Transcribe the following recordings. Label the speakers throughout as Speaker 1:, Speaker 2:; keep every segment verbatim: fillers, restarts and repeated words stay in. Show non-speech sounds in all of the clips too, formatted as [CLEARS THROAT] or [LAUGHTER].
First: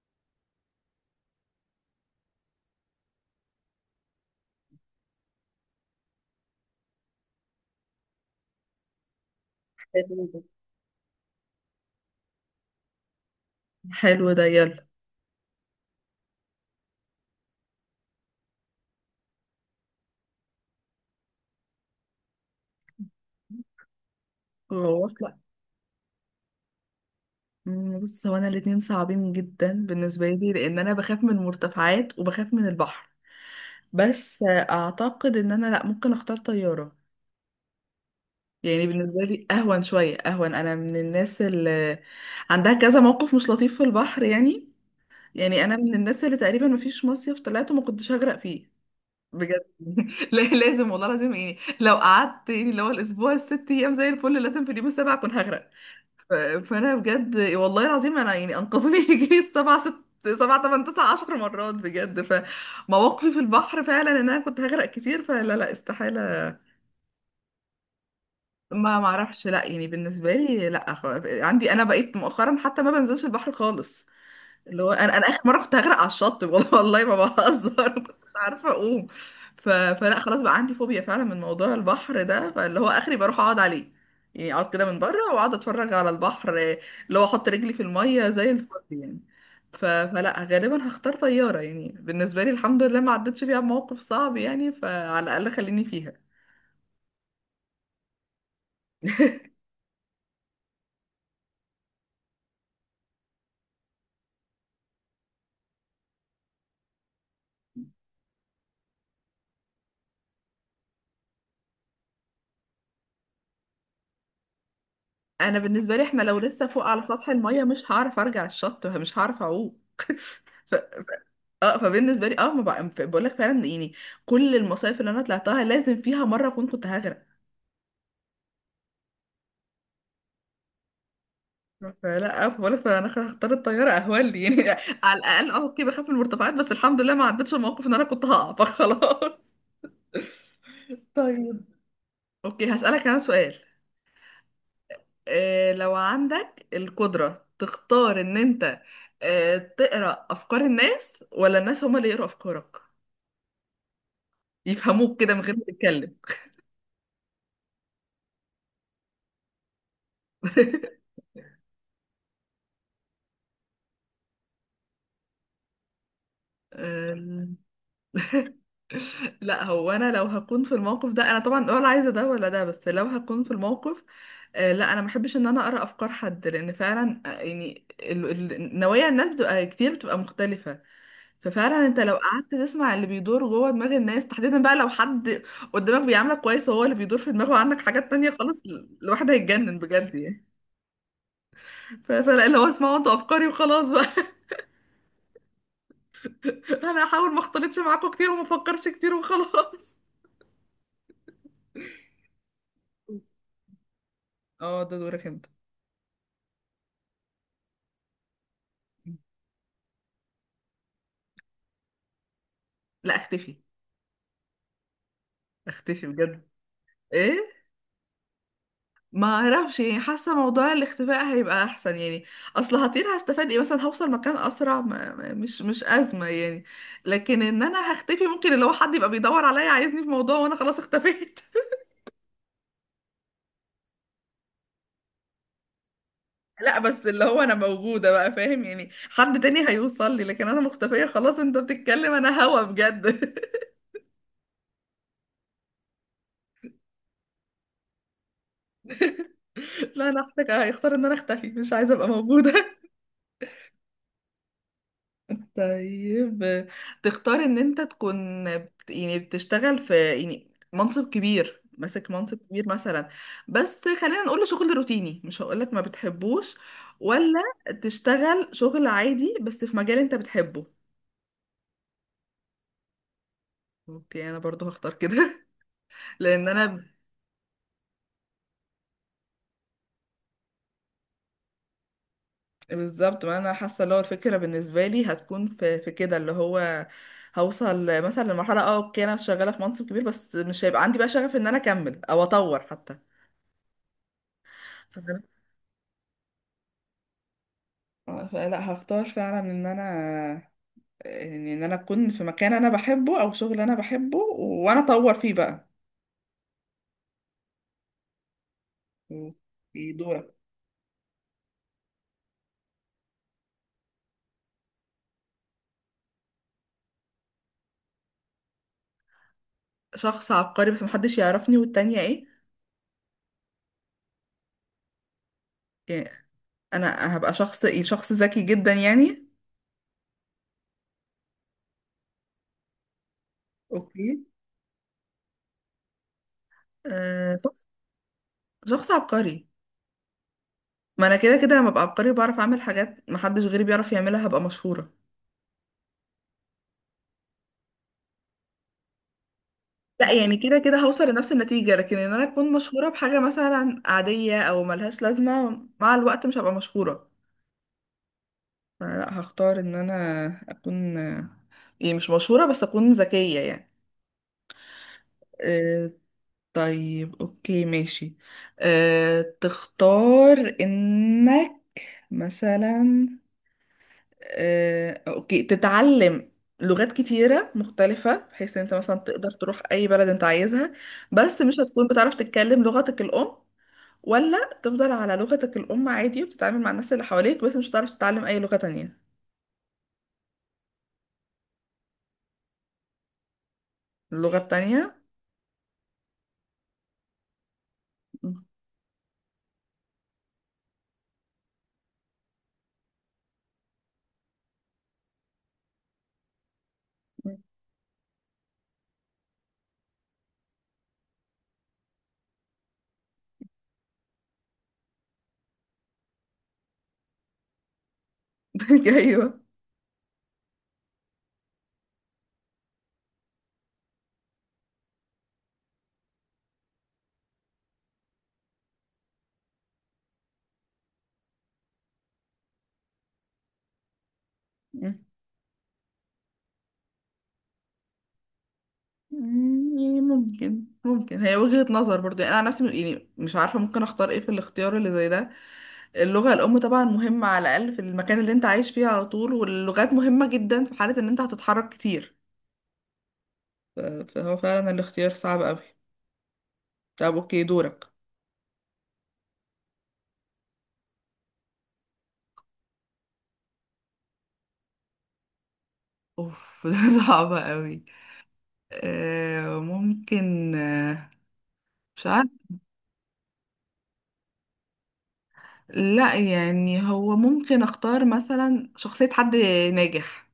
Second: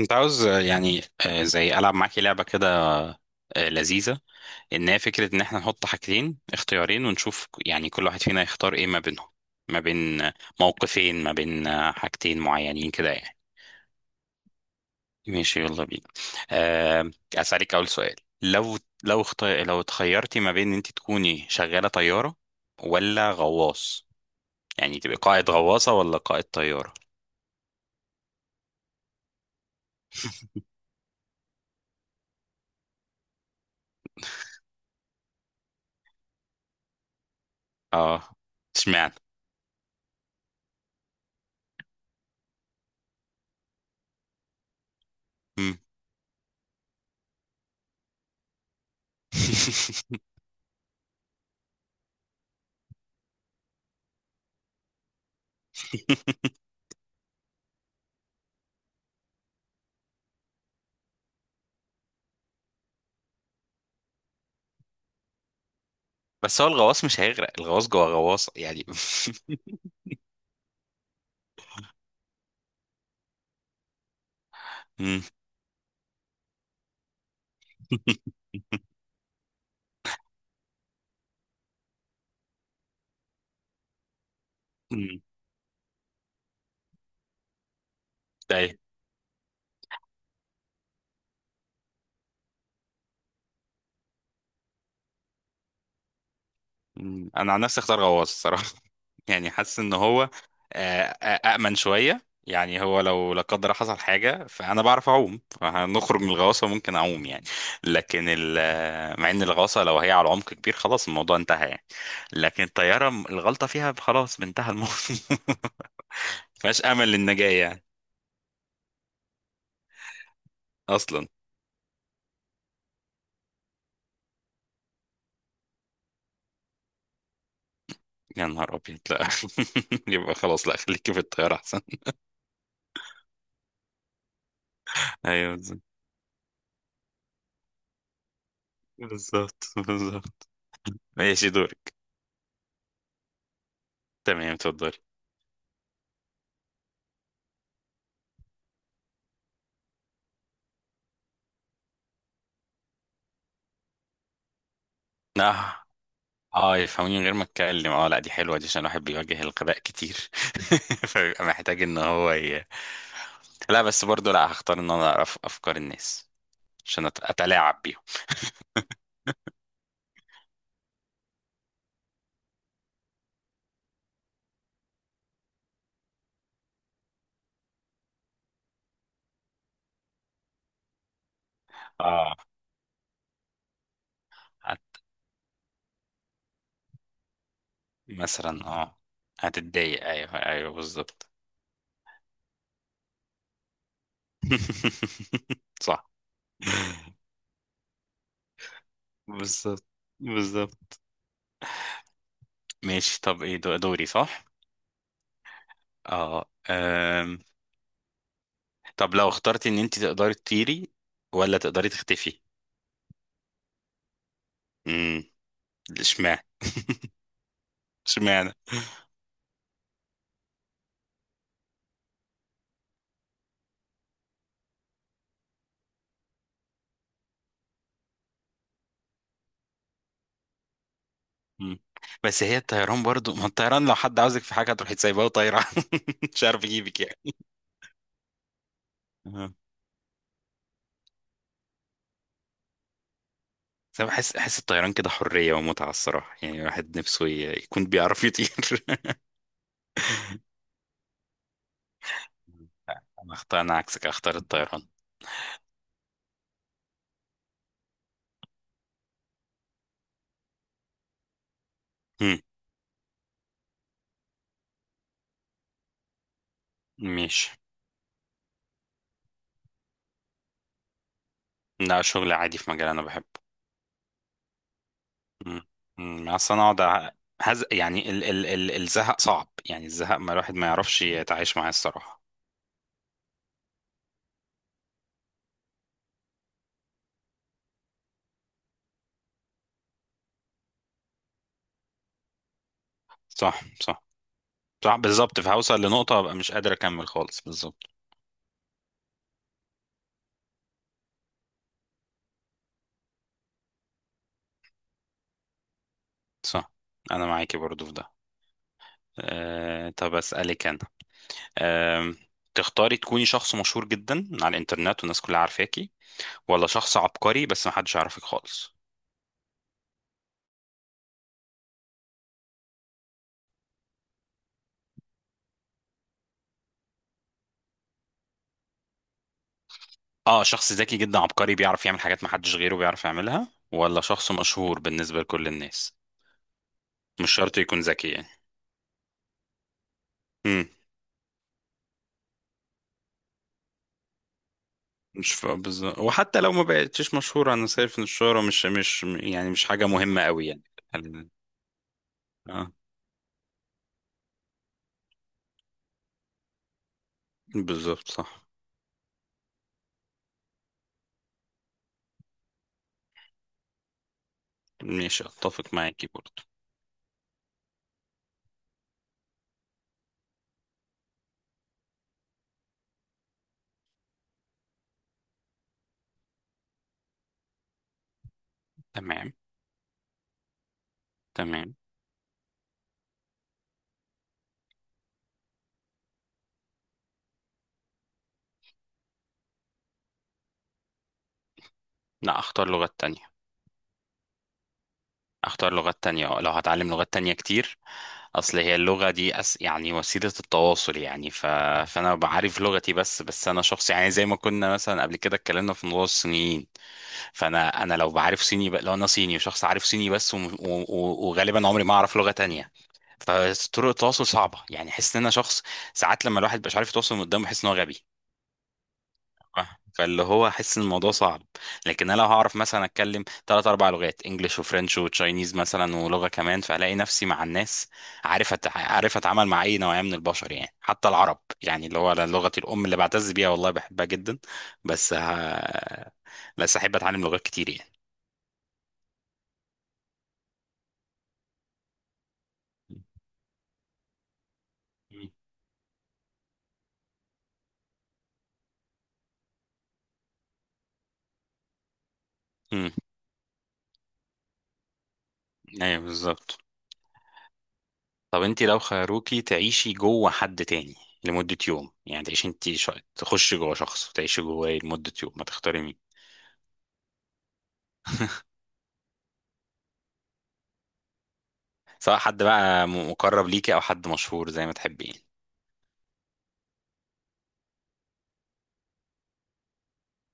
Speaker 1: كنت عاوز آه، يعني آه، زي ألعب معاكي لعبة كده. آه، لذيذة. إن هي فكرة إن إحنا نحط حاجتين اختيارين ونشوف ك- يعني كل واحد فينا يختار إيه ما بينهم. ما
Speaker 2: حلو
Speaker 1: بين آه،
Speaker 2: ده.
Speaker 1: موقفين، ما بين آه، حاجتين معينين كده يعني.
Speaker 2: حلو ده، يلا
Speaker 1: ماشي يلا بينا. آه، أسألك أول سؤال. لو لو اخت... لو اتخيرتي ما بين إن أنت تكوني شغالة طيارة ولا غواص؟ يعني
Speaker 2: هو
Speaker 1: تبقى
Speaker 2: واصلة.
Speaker 1: قائد غواصة ولا قائد طيارة؟
Speaker 2: مم، بص، هو انا الاتنين صعبين جدا بالنسبة لي لان انا بخاف من المرتفعات وبخاف من البحر. بس آه، اعتقد ان انا، لا، ممكن اختار طيارة.
Speaker 1: اه.
Speaker 2: يعني
Speaker 1: اشمعنى؟
Speaker 2: بالنسبة لي اهون شوية، اهون. انا من الناس اللي عندها كذا موقف مش لطيف في البحر يعني. يعني
Speaker 1: مم.
Speaker 2: انا من الناس اللي تقريبا مفيش مصيف طلعته ما كنتش هغرق فيه بجد. [LAUGHS] لا لازم، والله لازم، يعني لو قعدت يعني اللي هو الاسبوع الست ايام زي الفل، لازم في اليوم السابع اكون هغرق. ف-
Speaker 1: [LAUGHS]
Speaker 2: فانا بجد، والله العظيم، انا يعني انقذوني [LAUGHS] يجي سبع ست سبع تمن تسع عشر مرات بجد. فمواقفي في البحر فعلا ان انا كنت هغرق كتير، فلا لا، استحاله.
Speaker 1: بس هو الغواص مش هيغرق، الغواص جوه غواصة يعني.
Speaker 2: ما معرفش، لا، يعني بالنسبه لي لا، خ- عندي انا بقيت مؤخرا حتى ما بنزلش البحر خالص. اللي
Speaker 1: [LAUGHS]
Speaker 2: هو انا
Speaker 1: مم.
Speaker 2: انا اخر مره كنت هغرق على الشط، [LAUGHS] والله والله ما بهزر، ما كنتش عارفه اقوم. ف... فلا خلاص، بقى عندي فوبيا فعلا من موضوع البحر ده. فاللي هو اخري بروح اقعد عليه، يعني اقعد كده من بره
Speaker 1: مم.
Speaker 2: واقعد اتفرج على البحر. اللي هو احط رجلي في الميه زي
Speaker 1: ايوه.
Speaker 2: الفل يعني. ف... فلا غالبا هختار طياره. يعني بالنسبه لي الحمد لله ما عدتش فيها بموقف صعب، يعني فعلى الاقل خليني فيها.
Speaker 1: مم. انا عن نفسي اختار غواص الصراحة. [LAUGHS] يعني حاسس ان هو آه، آه، أأمن شوية، يعني هو لو لا قدر حصل حاجة فأنا بعرف أعوم، فهنخرج من الغواصة ممكن أعوم يعني. لكن ال- آه، مع إن الغواصة لو هي على عمق كبير خلاص الموضوع انتهى يعني. لكن الطيارة م- الغلطة فيها خلاص انتهى الموضوع. [LAUGHS]
Speaker 2: انا بالنسبه لي احنا لو لسه
Speaker 1: مفيهاش
Speaker 2: فوق على
Speaker 1: أمل
Speaker 2: سطح
Speaker 1: للنجاة
Speaker 2: الميه
Speaker 1: يعني،
Speaker 2: مش هعرف ارجع الشط، مش هعرف اعوم. [LAUGHS] ف... ف...
Speaker 1: أصلا.
Speaker 2: اه، فبالنسبه لي اه، ما بقى... بقول لك فعلا يعني كل المصايف اللي انا طلعتها لازم فيها مره اكون كنت هغرق.
Speaker 1: يا نهار أبيض لا. [LAUGHS] يبقى خلاص، لا، خليكي في الطيارة أحسن.
Speaker 2: فلا، بقول لك انا هختار الطياره، اهون لي يعني. [LAUGHS] على الاقل
Speaker 1: ايوه
Speaker 2: اه،
Speaker 1: بالظبط.
Speaker 2: اوكي بخاف من المرتفعات، بس الحمد لله ما عدتش الموقف ان انا كنت هقع فخلاص.
Speaker 1: بالظبط بالظبط.
Speaker 2: [LAUGHS]
Speaker 1: ماشي
Speaker 2: طيب،
Speaker 1: دورك.
Speaker 2: اوكي هسألك انا سؤال.
Speaker 1: تمام اتفضلي.
Speaker 2: إيه لو عندك القدرة تختار ان انت آه، تقرأ افكار الناس، ولا الناس هما اللي يقرأوا افكارك يفهموك كده من غير ما
Speaker 1: اه.
Speaker 2: تتكلم؟
Speaker 1: اه يفهموني من غير ما اتكلم، اه، لا دي حلوه دي عشان الواحد بيواجه الغباء كتير. [LAUGHS]
Speaker 2: [LAUGHS]
Speaker 1: فبيبقى محتاج ان هو ي... لا، بس برضو لا، هختار ان انا اعرف افكار الناس عشان أت-
Speaker 2: أم،
Speaker 1: اتلاعب بيهم.
Speaker 2: لا، هو انا لو هكون في الموقف ده انا طبعا ولا عايزه ده ولا ده، بس لو هكون في الموقف آه، لا، انا ما بحبش ان انا اقرا افكار حد، لان فعلا آه، يعني ال- ال- نوايا الناس بتبقى كتير، بتبقى مختلفه. ففعلا انت لو
Speaker 1: اه.
Speaker 2: قعدت تسمع اللي بيدور جوه دماغ الناس، تحديدا بقى لو
Speaker 1: هت-
Speaker 2: حد قدامك بيعاملك كويس وهو اللي بيدور في دماغه عندك حاجات تانية، خلاص
Speaker 1: مثلا
Speaker 2: ال-
Speaker 1: اه.
Speaker 2: الواحد هيتجنن
Speaker 1: هتتضايق.
Speaker 2: بجد
Speaker 1: ايوه
Speaker 2: يعني.
Speaker 1: ايوه بالظبط.
Speaker 2: ف- فلا، اللي هو اسمعوا انتوا افكاري وخلاص بقى.
Speaker 1: [LAUGHS] صح.
Speaker 2: انا هحاول ما اختلطش معاكم كتير وما افكرش كتير
Speaker 1: بالظبط.
Speaker 2: وخلاص.
Speaker 1: بالظبط. ماشي، طب ايه دو- دوري؟ صح.
Speaker 2: اه، ده دورك انت.
Speaker 1: اه. طب لو اخترتي ان انت تقدري تطيري ولا تقدري تختفي؟
Speaker 2: لا، اختفي.
Speaker 1: امم.
Speaker 2: اختفي
Speaker 1: اشمعنى؟
Speaker 2: بجد. ايه.
Speaker 1: اشمعنى؟
Speaker 2: ما اعرفش يعني، حاسه موضوع الاختفاء هيبقى احسن يعني. اصل هطير، هستفاد ايه؟ مثلا هوصل مكان اسرع، ما ما- مش مش ازمه يعني. لكن ان انا هختفي ممكن اللي هو حد يبقى بيدور عليا عايزني في موضوع وانا خلاص اختفيت. [LAUGHS]
Speaker 1: مم. بس هي الطيران برضو، ما الطيران لو حد عاوزك في حاجه تروحي تسيبها وطايره. [LAUGHS] مش عارف
Speaker 2: لا
Speaker 1: يجيبك
Speaker 2: بس اللي
Speaker 1: يعني.
Speaker 2: هو انا موجوده بقى، فاهم يعني؟ حد
Speaker 1: آه.
Speaker 2: تاني هيوصل لي، لكن انا مختفيه خلاص. انت بتتكلم انا هوا بجد.
Speaker 1: بس انا بحس احس الطيران كده حريه ومتعه الصراحه، يعني الواحد نفسه ي- يكون بيعرف يطير. [LAUGHS]
Speaker 2: [LAUGHS] لا انا هحتاج- هيختار ان انا اختفي، مش عايزه ابقى موجوده.
Speaker 1: انا اختار انا عكسك، اختار الطيران.
Speaker 2: طيب، تختار ان انت تكون بت- يعني بتشتغل في يعني منصب كبير، ماسك منصب
Speaker 1: مم.
Speaker 2: كبير مثلا، بس خلينا نقول شغل روتيني مش هقولك ما بتحبوش، ولا
Speaker 1: ماشي.
Speaker 2: تشتغل شغل عادي بس في مجال انت بتحبه؟
Speaker 1: لا شغل عادي في مجال انا بحبه.
Speaker 2: اوكي، انا برضو هختار كده.
Speaker 1: مم.
Speaker 2: [LAUGHS]
Speaker 1: مم.
Speaker 2: لان
Speaker 1: اصلا اقعد
Speaker 2: انا
Speaker 1: أ- هز... يعني ال... ال... ال... الزهق صعب يعني، الزهق ما الواحد ما يعرفش يتعايش معاه الصراحه.
Speaker 2: بالظبط، ما انا حاسه اللي هو الفكره بالنسبه لي هتكون في في كده. اللي هو هوصل مثلا لمرحله اه اوكي انا شغاله في منصب كبير بس مش هيبقى عندي بقى شغف ان انا اكمل او اطور حتى.
Speaker 1: صح صح. صح بالظبط، فهوصل لنقطة هبقى مش قادر أكمل خالص. بالظبط.
Speaker 2: لا، هختار فعلا ان انا يعني ان انا اكون في مكان انا بحبه او شغل انا بحبه وانا اطور فيه بقى.
Speaker 1: صح. أنا معاكي برضو في ده. أه
Speaker 2: في
Speaker 1: طب
Speaker 2: دورك.
Speaker 1: أسألك أنا. أه تختاري تكوني شخص مشهور جدا على الإنترنت والناس كلها عارفاكي، ولا شخص عبقري بس محدش يعرفك خالص؟
Speaker 2: شخص عبقري بس محدش يعرفني، والتانية ايه؟ يعني انا هبقى شخص ايه، شخص ذكي جدا يعني؟
Speaker 1: اه شخص ذكي جدا عبقري بيعرف يعمل حاجات محدش غيره بيعرف يعملها ولا
Speaker 2: اوكي.
Speaker 1: شخص مشهور بالنسبة لكل الناس؟ مش
Speaker 2: آه،
Speaker 1: شرط
Speaker 2: شخص،
Speaker 1: يكون ذكي يعني.
Speaker 2: شخص عبقري.
Speaker 1: امم.
Speaker 2: ما انا كده كده لما ابقى عبقري بعرف اعمل حاجات محدش غيري بيعرف يعملها هبقى مشهورة.
Speaker 1: مش ف- بالظبط، وحتى لو ما بقتش مشهورة أنا شايف إن الشهرة مش مش يعني مش حاجة
Speaker 2: لا،
Speaker 1: مهمة
Speaker 2: يعني
Speaker 1: قوي
Speaker 2: كده
Speaker 1: يعني.
Speaker 2: كده هوصل
Speaker 1: خلينا-
Speaker 2: لنفس النتيجة، لكن ان انا اكون
Speaker 1: اه.
Speaker 2: مشهورة بحاجة مثلا عادية او ملهاش لازمة، مع الوقت مش هبقى مشهورة.
Speaker 1: بالظبط صح.
Speaker 2: لا، هختار ان انا اكون يعني مش مشهورة بس اكون ذكية يعني.
Speaker 1: مش اتفق
Speaker 2: أه.
Speaker 1: معاكي برضه.
Speaker 2: طيب، اوكي ماشي. أه، تختار انك مثلا، أه اوكي، تتعلم لغات كتيرة مختلفة بحيث ان انت مثلا تقدر
Speaker 1: تمام.
Speaker 2: تروح اي بلد انت عايزها، بس مش
Speaker 1: تمام.
Speaker 2: هتكون بتعرف تتكلم لغتك الام، ولا تفضل على لغتك الام عادي وبتتعامل مع الناس اللي حواليك بس مش هتعرف تتعلم اي لغة تانية؟
Speaker 1: لا، اختار لغات تانية.
Speaker 2: اللغة التانية.
Speaker 1: اختار لغات تانية، آه، لو هتعلم لغات تانية كتير. اصل هي اللغة دي أس... يعني وسيلة التواصل يعني. ف... فانا بعرف لغتي بس بس انا شخص يعني زي ما كنا مثلا قبل كده اتكلمنا في موضوع الصينيين. فانا انا لو بعرف صيني ب... لو انا صيني وشخص عارف صيني بس، وم... و... و... وغالبا عمري ما اعرف لغة تانية. فطرق التواصل صعبة يعني، احس ان انا شخص ساعات لما الواحد مش عارف يتواصل من قدامه بحس ان هو غبي.
Speaker 2: [LAUGHS] ايوه.
Speaker 1: آه. فاللي هو احس ان الموضوع صعب. لكن انا لو هعرف مثلا اتكلم ثلاث اربع لغات انجليش وفرنش وتشاينيز مثلا ولغه كمان، فهلاقي نفسي مع الناس. عارف أت... عارف اتعامل مع اي نوعيه من البشر يعني، حتى العرب يعني اللي هو لغتي الام اللي بعتز بيها والله بحبها جدا.
Speaker 2: مم.
Speaker 1: بس ه... بس احب اتعلم لغات كتير يعني.
Speaker 2: يعني ممكن، ممكن هي وجهة نظر برضو. يعني انا عن نفسي يعني مش عارفة ممكن اختار ايه في الاختيار اللي زي ده. اللغة الام طبعا مهمة على الاقل في المكان اللي انت عايش فيه على طول، واللغات مهمة جدا في حالة ان انت هتتحرك كتير.
Speaker 1: امم.
Speaker 2: ف- فهو فعلا الاختيار صعب قوي.
Speaker 1: ايوه بالظبط.
Speaker 2: طب اوكي، دورك.
Speaker 1: طب انت لو خيروكي تعيشي جوه حد تاني لمدة يوم، يعني تعيشي انت ش... تخشي جوه شخص وتعيشي جواه لمدة يوم، ما تختاري؟
Speaker 2: اوف. [LAUGHS] ده صعب قوي. آه، ممكن، آه، مش
Speaker 1: سواء
Speaker 2: عارف.
Speaker 1: حد بقى م- مقرب ليكي او حد مشهور زي ما تحبي يعني.
Speaker 2: لا يعني هو ممكن اختار مثلا شخصية حد ناجح،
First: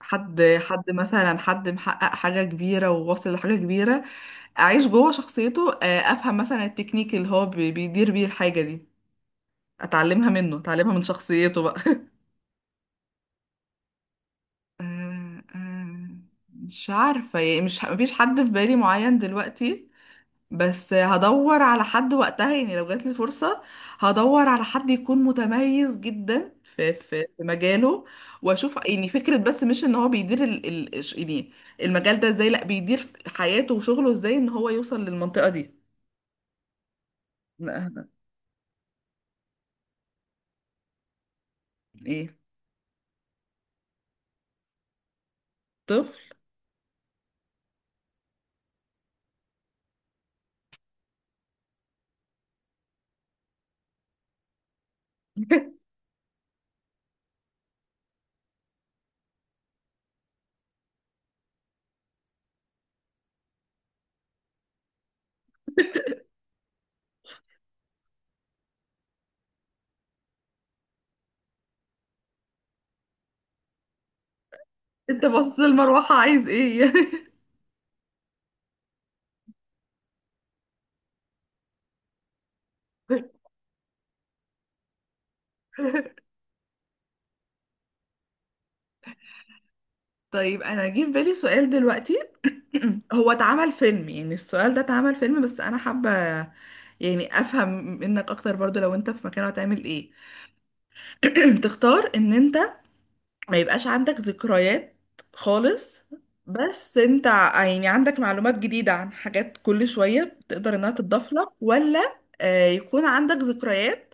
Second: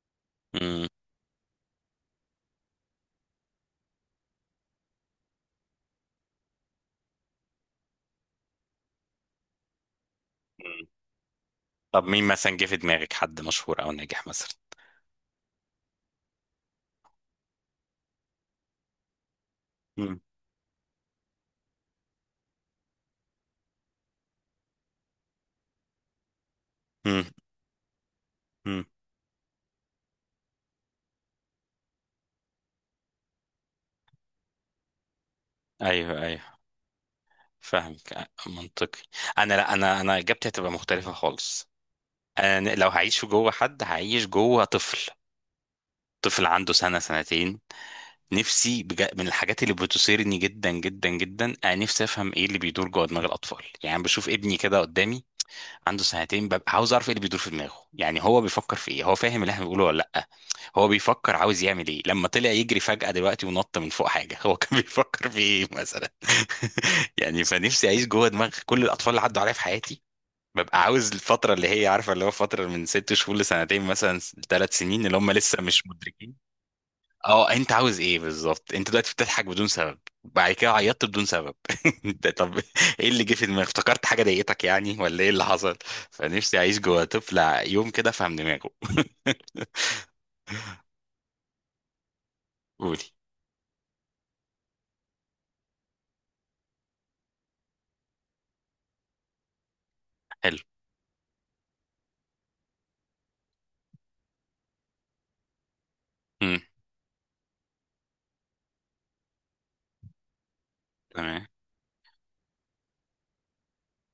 Speaker 2: حد
Speaker 1: مم.
Speaker 2: حد مثلا، حد محقق حاجة كبيرة وواصل لحاجة كبيرة. أعيش جوه شخصيته، آه، أفهم مثلا التكنيك اللي هو بي- بيدير بيه الحاجة دي، أتعلمها منه،
Speaker 1: مم.
Speaker 2: أتعلمها من شخصيته بقى. [LAUGHS]
Speaker 1: طب مين مثلا جه في دماغك، حد مشهور او ناجح مثلا؟
Speaker 2: آه، آه، مش عارفة يعني، مش مفيش حد في بالي معين دلوقتي،
Speaker 1: مم.
Speaker 2: بس هدور على حد وقتها. يعني لو جات لي فرصة هدور على حد يكون متميز جدا في
Speaker 1: مم.
Speaker 2: في في مجاله، واشوف
Speaker 1: مم.
Speaker 2: يعني فكرة، بس مش ان هو بيدير ال ال ش- يعني المجال ده ازاي، لا بيدير حياته وشغله ازاي ان هو يوصل للمنطقة دي.
Speaker 1: ايوه ايوه
Speaker 2: لا أنا-
Speaker 1: فاهمك، آه، منطقي. انا، لا، انا انا اجابتي هتبقى مختلفه خالص.
Speaker 2: ايه،
Speaker 1: انا لو هعيش جوه حد هعيش جوه طفل.
Speaker 2: طفل.
Speaker 1: طفل عنده سنه سنتين. نفسي بجا... من الحاجات اللي بتثيرني جدا جدا جدا، انا نفسي افهم ايه اللي بيدور جوه دماغ الاطفال. يعني بشوف ابني كده قدامي
Speaker 2: [LAUGHS]
Speaker 1: عنده سنتين، ببقى عاوز اعرف ايه اللي بيدور في دماغه. يعني هو بيفكر في ايه؟ هو فاهم اللي احنا بنقوله ولا لا؟ هو بيفكر عاوز يعمل ايه لما طلع يجري فجأة دلوقتي ونط من فوق حاجة؟ هو كان [LAUGHS] بيفكر في ايه مثلا. [LAUGHS] يعني فنفسي اعيش جوه دماغ كل الاطفال اللي عدوا عليها في حياتي. ببقى عاوز الفترة اللي هي عارفة اللي هو فترة من ست شهور لسنتين مثلا، ثلاث سنين، اللي
Speaker 2: انت
Speaker 1: هم
Speaker 2: باصص
Speaker 1: لسه مش
Speaker 2: للمروحة
Speaker 1: مدركين.
Speaker 2: عايز ايه؟
Speaker 1: اه انت عاوز ايه بالظبط؟ انت دلوقتي بتضحك بدون سبب، بعد كده عيطت بدون سبب. [LAUGHS] انت طب، ايه اللي جه في
Speaker 2: [LAUGHS]
Speaker 1: دماغك؟ افتكرت حاجه ضايقتك يعني ولا ايه اللي حصل؟ فنفسي اعيش جوه طفل ع- يوم كده افهم دماغه. [LAUGHS]
Speaker 2: طيب، انا جه في بالي سؤال دلوقتي.
Speaker 1: قولي.
Speaker 2: [CLEARS THROAT] هو اتعمل فيلم، يعني السؤال ده اتعمل فيلم، بس انا حابة يعني افهم منك اكتر برضو، لو انت في مكانه هتعمل ايه.
Speaker 1: حلو.
Speaker 2: [CLEARS THROAT] تختار ان انت ما يبقاش عندك ذكريات خالص،
Speaker 1: امم.
Speaker 2: بس انت يعني عندك معلومات جديدة عن حاجات كل شوية تقدر انها تضاف
Speaker 1: تمام.
Speaker 2: لك، ولا آه، يكون عندك ذكريات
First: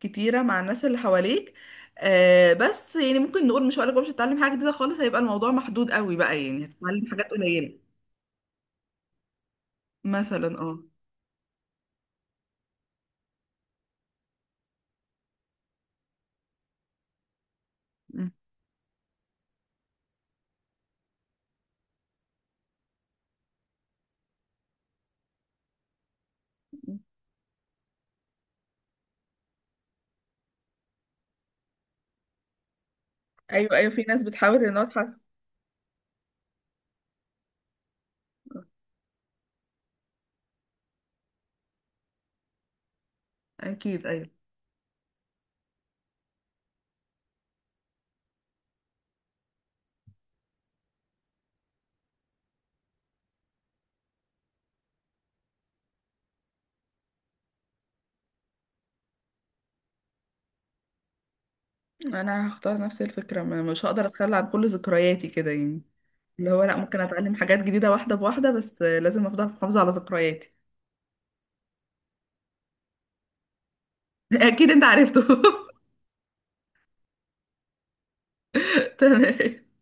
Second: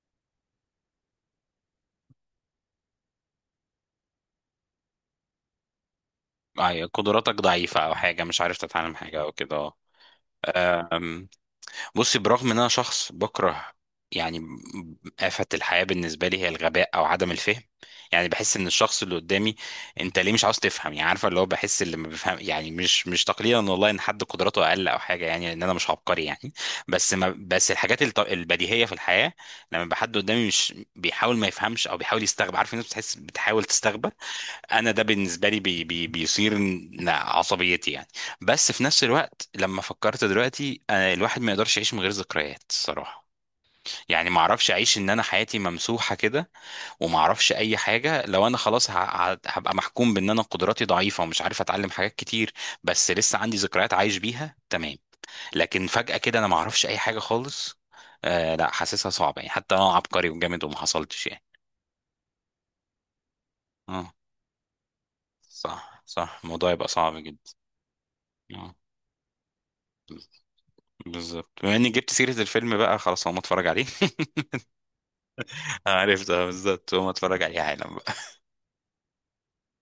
Speaker 2: كتيرة مع الناس اللي حواليك، آه، بس يعني ممكن نقول، مش هقولك بقى مش هتتعلم حاجة جديدة خالص، هيبقى الموضوع محدود قوي بقى، يعني
Speaker 1: أي-
Speaker 2: هتتعلم حاجات
Speaker 1: قدراتك
Speaker 2: قليلة
Speaker 1: ضعيفه او حاجه مش عارف تتعلم حاجه او كده.
Speaker 2: مثلا اه.
Speaker 1: اه. بصي، برغم ان انا شخص بكره يعني آفة الحياة بالنسبة لي هي الغباء او عدم الفهم، يعني بحس ان الشخص اللي قدامي انت ليه مش عاوز تفهم؟ يعني عارفة اللي هو بحس اللي ما بفهم يعني مش مش تقليلا والله ان حد قدراته اقل او حاجة يعني، لان انا مش عبقري يعني. بس، ما بس الحاجات الط- البديهية في الحياة، لما بحد قدامي مش بيحاول ما يفهمش او بيحاول يستغرب، عارف الناس بتحس بتحاول
Speaker 2: ايوه ايوه، في
Speaker 1: تستغبى.
Speaker 2: ناس بتحاول انها
Speaker 1: انا ده
Speaker 2: تحسن.
Speaker 1: بالنسبه لي بي بي بيثير ن- عصبيتي يعني. بس في نفس الوقت لما فكرت دلوقتي، أنا الواحد ما يقدرش يعيش من غير ذكريات الصراحه.
Speaker 2: اكيد، ايوه.
Speaker 1: يعني ما اعرفش اعيش ان انا حياتي ممسوحه كده، وما اعرفش اي حاجه. لو انا خلاص ه- ه- هبقى محكوم بان انا قدراتي ضعيفه ومش عارف اتعلم حاجات كتير بس لسه عندي ذكريات عايش بيها تمام. لكن فجاه كده انا ما اعرفش اي حاجه خالص. آه لا، حاسسها صعبه يعني حتى انا عبقري وجامد وما حصلتش يعني.
Speaker 2: انا هختار نفس الفكره، ما مش هقدر
Speaker 1: اه
Speaker 2: اتخلى عن كل ذكرياتي كده يعني.
Speaker 1: صح صح،
Speaker 2: اللي هو
Speaker 1: الموضوع
Speaker 2: لا،
Speaker 1: يبقى
Speaker 2: ممكن
Speaker 1: صعب
Speaker 2: اتعلم
Speaker 1: جدا.
Speaker 2: حاجات جديده واحده بواحده،
Speaker 1: اه
Speaker 2: بس لازم افضل محافظه على ذكرياتي.
Speaker 1: بالظبط. بما اني جبت سيرة الفيلم بقى خلاص هقوم اتفرج عليه.
Speaker 2: [LAUGHS] اكيد انت عرفته.
Speaker 1: [LAUGHS] عارف ده، بالظبط هقوم اتفرج عليه حالا.
Speaker 2: [LAUGHS] تمام.